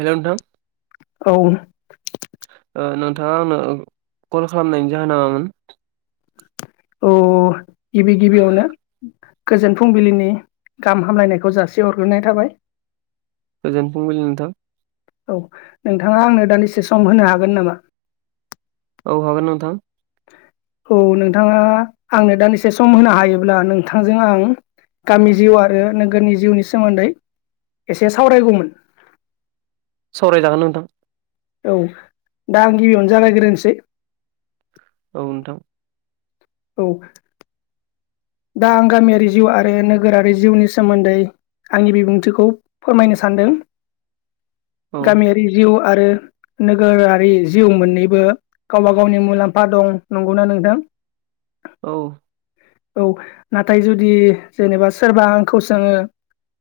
हेल' नोंथां औ ओ नोंथाङा आंनो कल खालामनायनि जाहोना मामोन? औ गिबि गिबियावनो गोजोन फुंबिलिनि गाहाम हामलायनायखौ जासिहरग्रोनाय थाबाय। गोजान फुंबिलि नोंथां। औ नोंथाङा आंनो दान्दिसे सम होनो हागोन नामा? औ हागोन नोंथां। औ नोंथाङा आंनो दानसे सम होनो हायोब्ला नोंथांजों आं। गामि जिउ आरो नोगोरनि जिउनि सोमोन्दै एसे सावरायगौमोन सावराय जागोन नोंथां औ दा आं गिबियावनो जागायग्रोसै। औ नोंथां। औ। दा आं गामियारि जिउ आरो नोगोरारि जिउनि सोमोन्दै। आंनि बिबुंथिखौ फोरमायनो सानदों औ गामियारि जिउ आरो नोगोरारि जिउ मोननैबो गावबा गावनि मुलाम्फा दं नंगौना नोंथां। [inaudible] औ औ नाथाय जुदि जेनेबा सोरबा आंखौ सोङो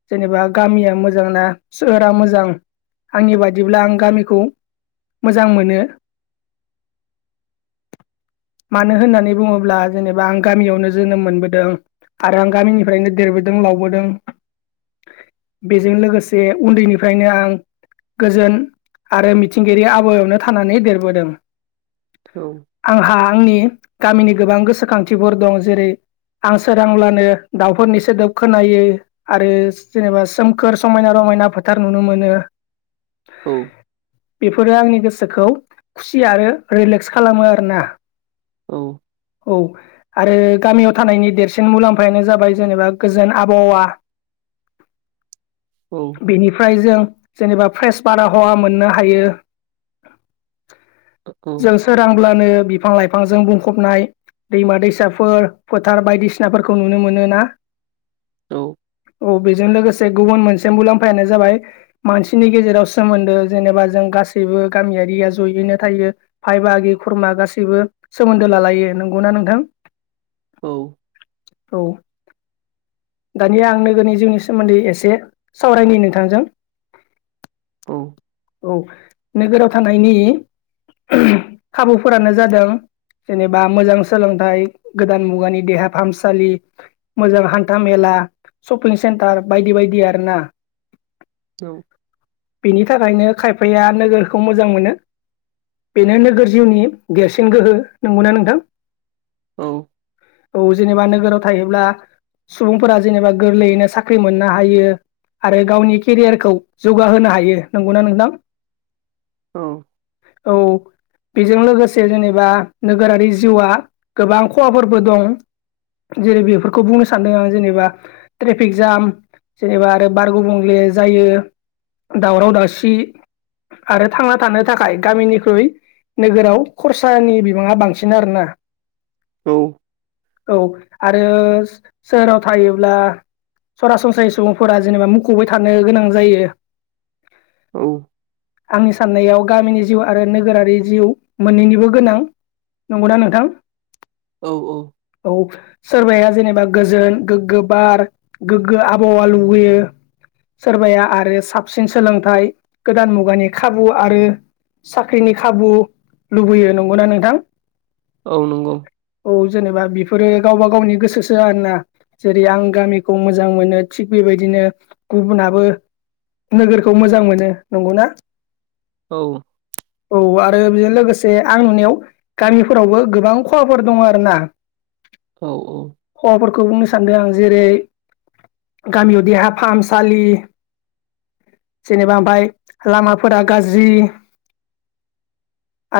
जेनेबा गामिया मोजांना सोहोरा मोजां आंनि बादिब्ला आं गामिखौ मोजां मोनो मानो होननानै बुङोब्ला जेनेबा आं गामियावनो जोनोम मोनबोदों आरो आं गामिनिफ्रायनो देरबोदों लावबोदों बेजों लोगोसे उन्दैनिफ्रायनो आं गोजोन आरो मिथिंगायारि आबायावनो थानानै देरबोदों औ आंहा आंनि गामिनि गोबां गोसोखांथिफोर दं जेरै आं सोरांब्लानो दाउफोरनि सोदोब खोनायो आरो जेनेबा सोमखोर समायना रमायना ना फोथार नुनो मोनो औ बेफोरो आंनि गोसोखौ खुसि आरो रिलेक्स खालामो आरोना औ औ आरो गामियाव थानायनि देरसिन मुलाम्फायानो जाबाय जेनेबा गोजोन आबहावा औ बेनिफ्राय जों जेनेबा फ्रेस बारहावा मोननो हायो जों सोरांब्लानो बिफां लाइफांजों बुंफबनाय दैमा दैसाफोर फोथार बायदिसिनाफोरखौ नुनो मोनो ना औ औ बेजों लोगोसे गुबुन मोनसे मुलाम्फायानो जाबाय मानसिनि गेजेराव सोमोन्दो जेनेबा जों गासैबो गामियारिया जयैनो थायो भाय बागि खुरमा गासैबो सोमोन्दो लालायो नंगौना नोंथां? औ औ दानिया आं नोगोरनि जिउनि सोमोन्दै एसे सावरायनि नोंथांजों [unintelligible] औ औ नोगोराव थानायनि खाबुफोरानो जादों जेनेबा मोजां सोलोंथाइ गोदान मुगानि देहा फाहामसालि मोजां हान्था मेला सपिं सेन्टार बायदि बायदिया औ बेनि थाखायनो खायफाया नोगोरखौ मोजां मोनो बेनो नोगोर जिउनि देरसिन गोहो नंगौना नोंथां औ औ जेनेबा नोगोराव थायोब्ला सुबुंफोरा जेनेबा गोरलैयैनो साख्रि मोननो हायो आरो गावनि केरियारखौ जौगाहोनो हायो नंगौना नोंथां औ बेजों लोगोसे जेनेबा नोगोरारि जिउआ गोबां खहाफोरबो दं जेरै बेफोरखौ बुंनो सानदों आं जेनेबा ट्रेफिक जाम जेनेबा आरो बारगुबुंले जायो दावराव दावसि आरो थांना थानो थाखाय गामिनिख्रुइ नोगोराव खरसानि बिबाङा बांसिन आरोना औ औ आरो सोहोराव थायोब्ला सरासनस्रायै सुबुंफोरा जेनेबा मुखुबबै थानो गोनां जायो औ आंनि साननायाव गामिनि जिउ आरो नोगोरारि जिउ मोननैनिबो गोनां नंगौना नोंथां औ औ सोरबाया जेनेबा गोजोन गोग्गो बार गोग्गो आबहावा लुबैयो सोरबाया आरो साबसिन सोलोंथाइ गोदान मुगानि खाबु आरो साख्रिनि खाबु लुबैयो नंगौना नोंथां औ नंगौ औ जेनेबा बेफोरो गावबा गावनि गोसोसो आरोना जेरै आं गामिखौ मोजां मोनो थिग बे बेबायदिनो गुबुनाबो नोगोरखौ मोजां मोनो नंगौना औ औ आरो बेजों लोगोसे आं नुनायाव गामिफोरावबो गोबां खहाफोर दङ आरो ना औ औ खौ बुंनो सान्दों आं जेरै गामियाव देहा फाहामसालि जेनेबा ओमफाय लामाफोरा गाज्रि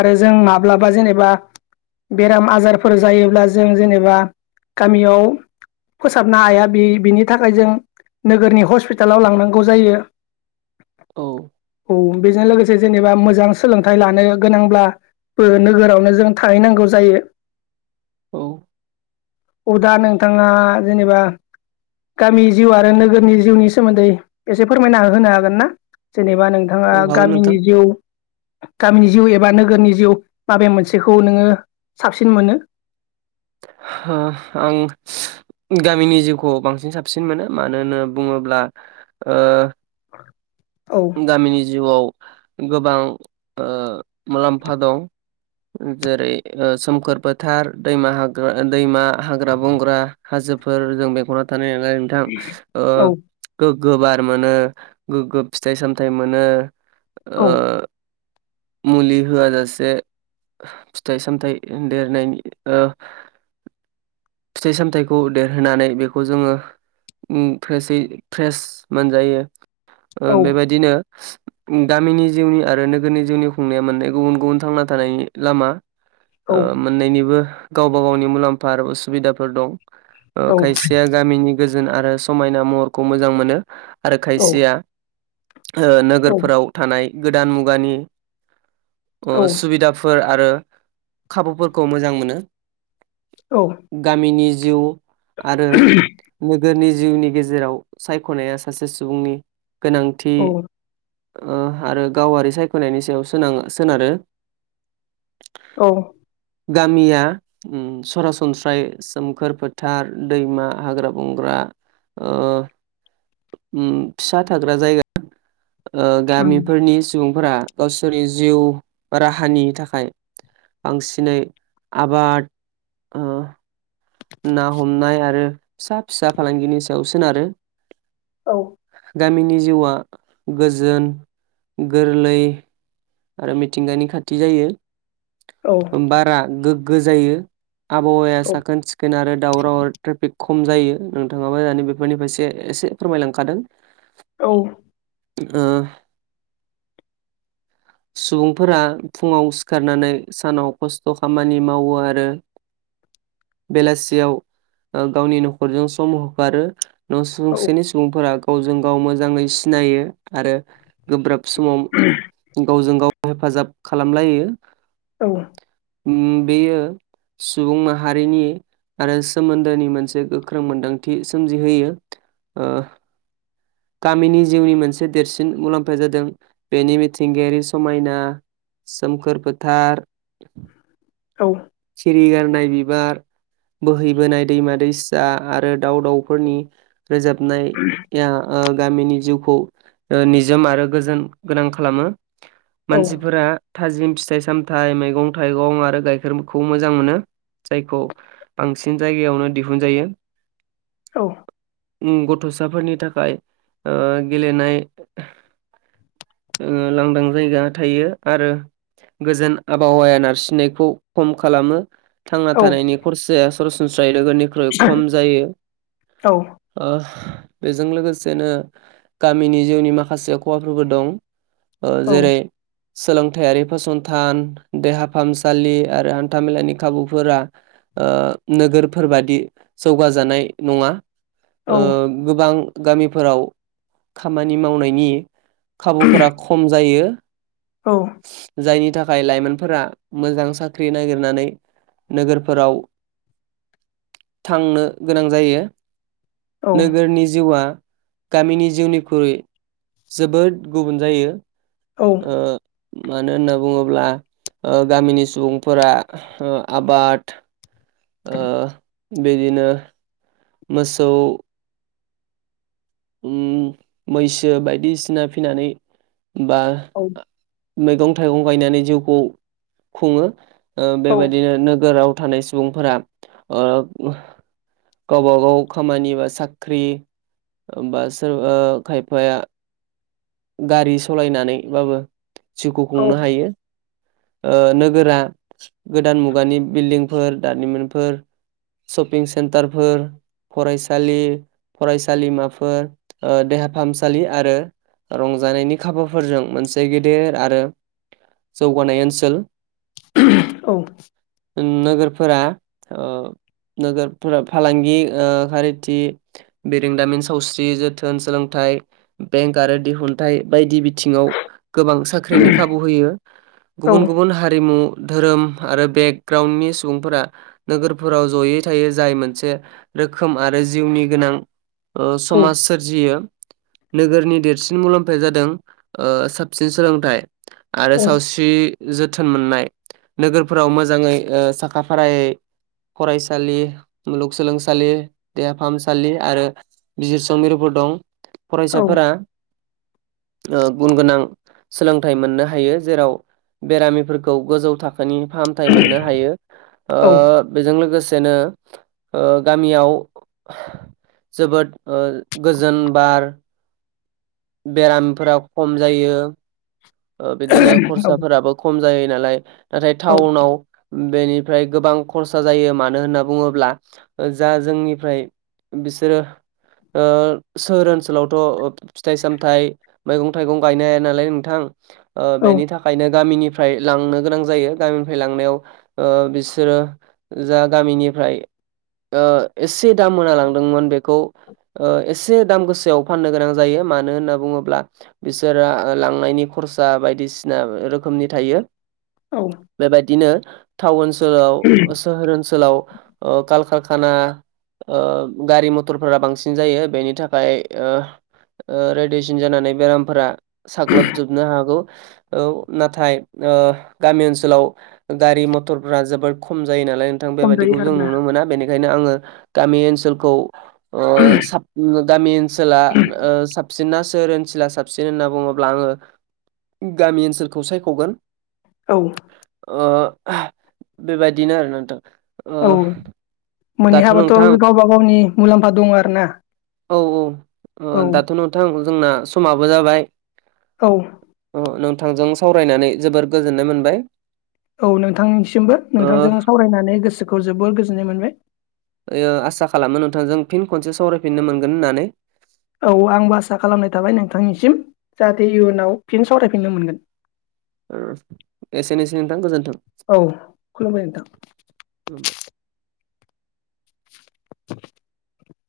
आरो जों माब्लाबा जेनेबा बेराम आजार फोर जायोब्ला जों जेनेबा गामियाव फोसाबनो हाया बे बिनि थाखाय जों नोगोरनि हस्पिटालाव लांनांगौ जायो औ औ बेजों लोगोसे जेनेबा मोजां सोलोंथाइ लानो गोनांब्ला नोगोरावनो जों थाहैनांगौ जायो अदा नोंथाङा जेनेबा गामि जिउ आरो नोगोरनि जिउनि सोमोन्दै एसे फोरमायना होनो हागोन ना जेनेबा नोंथाङा औ हागोन नोंथां गामिनि जिउ गामिनि जिउ एबा नोगोरनि जिउ माबे मोनसेखौ नोङो साबसिन मोनो ओ आं गामिनि जिउखौ बांसिन साबसिन मोनो मानो होनना बुङोब्ला औ गामिनि जिउआव गोबां मुलाम्फा दं जेरै सोमखोर फोथार दैमा दैमा हाग्रा बंग्रा हाजो फोर जों बेख'ना थानायानो नोंथां औ गोगो बार मोनो गोगो फिथाइ सामथायाइ मोनो औ ओ मुलि होयासे फिथाइ सामथाइ देरनायनि फिथाइ सामथायाइखौ देरहोनानै बेखौ जोंङो फ्रेसै फ्रेस मोनजायो औ बेबायदिनो गामिनि जिउनि आरो नोगोरनि जिउनि खुंनाया मोननाय गुबुन गुबुन थांना थानायनि लामा औ मोननायनिबो गावबा गावनि मुलाम्फा उसुबिदाफोर दं खायसेया गामिनि गोजोन आरो समायना महरखौ मोजां मोनो आरो औ खायसेया औ नोगोरफोराव थानाय गोदान मुगानि सुबिदाफोर आरो खाबुफोरखौ मोजां मोनो गामिनि जिउ आरो नोगोरनि जिउनि गेजेराव सायख'नाया सासे सुबुंनि गोनांथि औ आरो गावारि सायख'नायनि सायाव सोनो सोनारो औ गामिया सरासनस्राय सोमखोर फोथार दैमा हाग्रा बंग्रा फिसा थाग्रा जायगा उम गामिफोरनि सुबुंफोरा गावसोरनि जिउ राहानि थाखाय बांसिनै आबाद ना हमनाय आरो फिसा फिसा फालांगिनि सायाव सोनारो औ गामिनि जिउआ गोजोन गोरलै आरो मिथिंगानि खाथि औ जायो बारा गोगो जायो। आबहावाया साखोन सिखोन आरो दावराव ट्रेफिक खम जायो नोंथांङाबो दानि बेफोरनिफ्रायसे एसे फोरमायलांखादों। औ। ओ सुबुंफोरा फुंङाव सिखारनानै सानाव खस्थ' खामानि मावो आरो। [inaudible] बेलासियाव गावनि न'खरजों सम होखारो। न' औ दुंसेनि सुबुंफोरा गावजों गाव मोजांङै सिनायो आरो। गोब्राब समाव गावजों गाव हेफाजाब खालामलायो औ। बेयो सुबुं माहारिनि आरो सोमोन्दोनि मोनसे गोख्रों मोनदांथि सोमजिहोयो। गामिनि जिउनि मोनसे देरसिन मुलाम्फाया जादों बेनि मिथिंगायारि समायना। सोमखोर फोथार औ सिरि गारनाय बिबार बोहैबोनाय दैमा दैसा आरो दाउ दाउफोरनि रोजाबनाया। गामिनि जिउखौ निजोम आरो गोजोन गोनां खालामो। मानसिफोरा थाजिम फिथाइ सामथाइ मैगं थाइगं आरो गाइखेरखौ मोजां मोनो। जायखौ बांसिन जायगायावनो दिहुन जायो। औ। गथ'साफोरनि थाखाय गेलेनाय लांदां जायगा थायो आरो। गोजोन आबहावाया नारसिननायखौ खम खालामो। थांना औ थानायनि खरसाया सरासनस्रा। लोगोनिख्रुइ खम जायो बेजों लोगोसे। बिदिनो गामिनि जिउनि माखासे खहाफोरबो दं जेरै सोलोंथायारि फसंथान देहा फाहामसालि आरो हान्थामेलानि खाबुफोरा नोगोरफोरबादि जौगाजानाय नङा। गोबां गामिफोराव खामानि मावनायनि खाबुफोरा खम जायो। औ। जायनि थाखाय लाइमोनफोरा मोजां साख्रि नागिरनानै। नोगोरफोराव थांनो गोनां जायो। नोगोरनि जिउआ। गामिनि जिउनिख्रुइ जोबोद गुबुन जायो। मानो होनना बुङोब्ला गामिनि सुबुंफोरा आबाद। बेदिनो मोसौ मैसो बायदिसिना फिसिनानै बा। मैगं थाइगं गायनानै जिउखौ खुङो ओ बेबायदिनो नोगोराव थानाय सुबुंफोरा। गावबा गाव खामानि बा साख्रि होमबा सोर खायफाया गारि सालायनानैबाबो जिउखौ औ खुंनो हायो। नोगोरा गोदान मुगानि बिल्डिंफोर दारिमिनफोर सपिं सेन्टारफोर फरायसालि फरायसालिमाफोर देहा फाहामसालि आरो। रंजानायनि खाबुफोरजों मोनसे गेदेर आरो जौगानाय ओनसोल। औ। नोगोरफोरा ओ नोगोरफोरा फालांगि ओ खारिथि, बिरुंदामिन, सावस्रि, जोथोन, सोलोंथा आइ बेंक आरो दिहुनथाइ बायदि बि थिङाव गोबां औ साख्रिनि खाबु होयो औ गुबुन गुबुन हारिमु धोरोम आरो बेकग्राउन्डनि सुबुंफोरा नोगोरफोराव जयै थायो जाय मोनसे रोखोम आरो जिउनि गोनां ओ समाज सोरजियो नोगोरनि देरसि सिन मुलाम्फाया जादों साबसिन सोलोंथाइ आरो औ सावस्रि जोथोन मोननाय नोगोरफोराव मोजाङै ओ साखा फारायै फरायसालि मुलुगसोलोंसालि देहा फाहामसालि आरो बिजिरसं मिरुफोर दं। औ फरायसाफोरा [inaudible] ओ गुन गोनां सोलोंथाइ मोननो हायो जेराव बेरामिफोरखौ गोजौ था खोनि फाहामथाय मोननो हायो। ओ बेजों लोगोस सेनो ओ गामियाव जोबोद ओ गोजोन बार बेरामफोरा खम जायो। ओ बिदिनो खरसाफोराबो खम जायो नालाय। नाथाय औ टाउनाव बेनिफ्राय गोबां खरसा जायो मानो होनना बुङोब्ला ओ जा जोंनिफ्राय बिसोरो ओ सोहोर ओनसोलावथ' फिथाइ सामथायाइ मैगं थाइगं गायनाय नालाय नोंथां ओ औ बेनि थाखायनो गामिनि फ्राय लांनो गोनां जायो गामिनिफ्राय लांनायाव ओ बिसोरो जा गामिनिफ्राय ओ एसे दाम होनालांदोंमोन बेखौ ओ एसे दाम गोसोआव फाननो गोनां जायो। मानो होनना बुङोब्ला बिसोरा ओ लांनायनि खरसा बायदिसिना रोखोमनि थायो। औ बेबायदिनो थाउनस सोलाव सोहोर ओनसोलाव ओ कालकारखाना ओ गारि मथरफोरा बांसिन जायो बेनि थाखाय ओ ओ रेडियेसन जानानै बेरामफोरा साग्लोब नो हागौ ओ नाथाय ओ गामि ओनसोलाव गारि मथर जोबोर खम जायो नालाय नोंथां खम जायो बेबायदिखौ जों आरोना नुनो मोना बेनिखायनो आङो गामि ओनसोलखौ ओ साब ओ गामि ओनसोला ओ साबसि ना सोर ओनसोला साबसिन होनना बुङोब्ला आङो गामि ओनसोलखौ सायख'गोन। औ ओ बेबायदिनो आरोना नोंथां। ओ मोनहै दाथ' नोंथां हायाबाथ' गावब गावनि मुलाम्फा दं आरोना। औ-औ ओ दाथ' नोंथां जोंना समाबो जाबाय। औ अ नोंथांजों सावरायनानै जोबोर गोजोननाय मोनबाय। औ नोंथांनिसिमबो ओ नोंथांजों सावरायनानै गोसोखौ जोबोर गोजोननाय मोनबाय। ओयो आसा खालामो नोंथांजों फिन खनसे सावरायफिननो मोनगोन होननानै। औ आंबो आसा खालामनाय थाबाय नोंथांनिसिम जाहाथे इयुनाव फिन सावरायफिननो मोनगोन। एसेनोसे नोंथां गोजोन्थों। औ [inaudible] [inaudible]